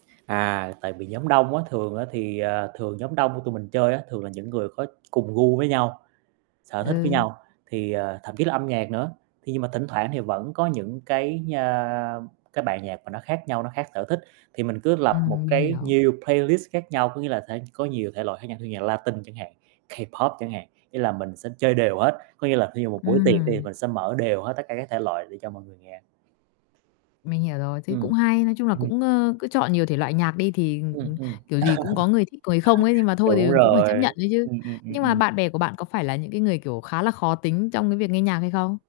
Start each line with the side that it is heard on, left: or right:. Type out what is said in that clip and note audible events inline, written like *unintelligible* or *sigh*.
right: À, tại vì nhóm đông á, thường á thì, à, thường nhóm đông của tụi mình chơi á, thường là những người có cùng gu với nhau, sở thích với
left: Ừ.
right: nhau thì, à, thậm chí là âm nhạc nữa. Khi nhưng mà thỉnh thoảng thì vẫn có những cái nha cái bài nhạc mà nó khác nhau, nó khác sở thích, thì mình cứ lập một
left: Ừm, mình
right: cái
left: hiểu.
right: nhiều playlist khác nhau, có nghĩa là thể có nhiều thể loại khác nhau như nhạc Latinh chẳng hạn, K-pop chẳng hạn, nghĩa là mình sẽ chơi đều hết, có nghĩa là thí dụ một buổi tiệc thì
left: Ừm.
right: mình sẽ mở đều hết tất cả các thể loại để cho mọi người nghe.
left: Mình hiểu rồi, thế cũng
right: Ừm.
left: hay. Nói chung là
right: Ừm.
left: cũng, ơ, cứ chọn nhiều thể loại nhạc đi thì, ừm,
right: Ừm,
left: ừm,
right: ừm. *chuckles*
left: kiểu gì cũng có người thích người không ấy, nhưng mà
right: *unintelligible*
left: thôi thì
right: Đúng
left: cũng phải
right: rồi.
left: chấp nhận ấy chứ.
right: Ừm, ừm, ừm,
left: Nhưng mà
right: ừm.
left: bạn bè của bạn có phải là những cái người, kiểu, khá là khó tính trong cái việc nghe nhạc hay không?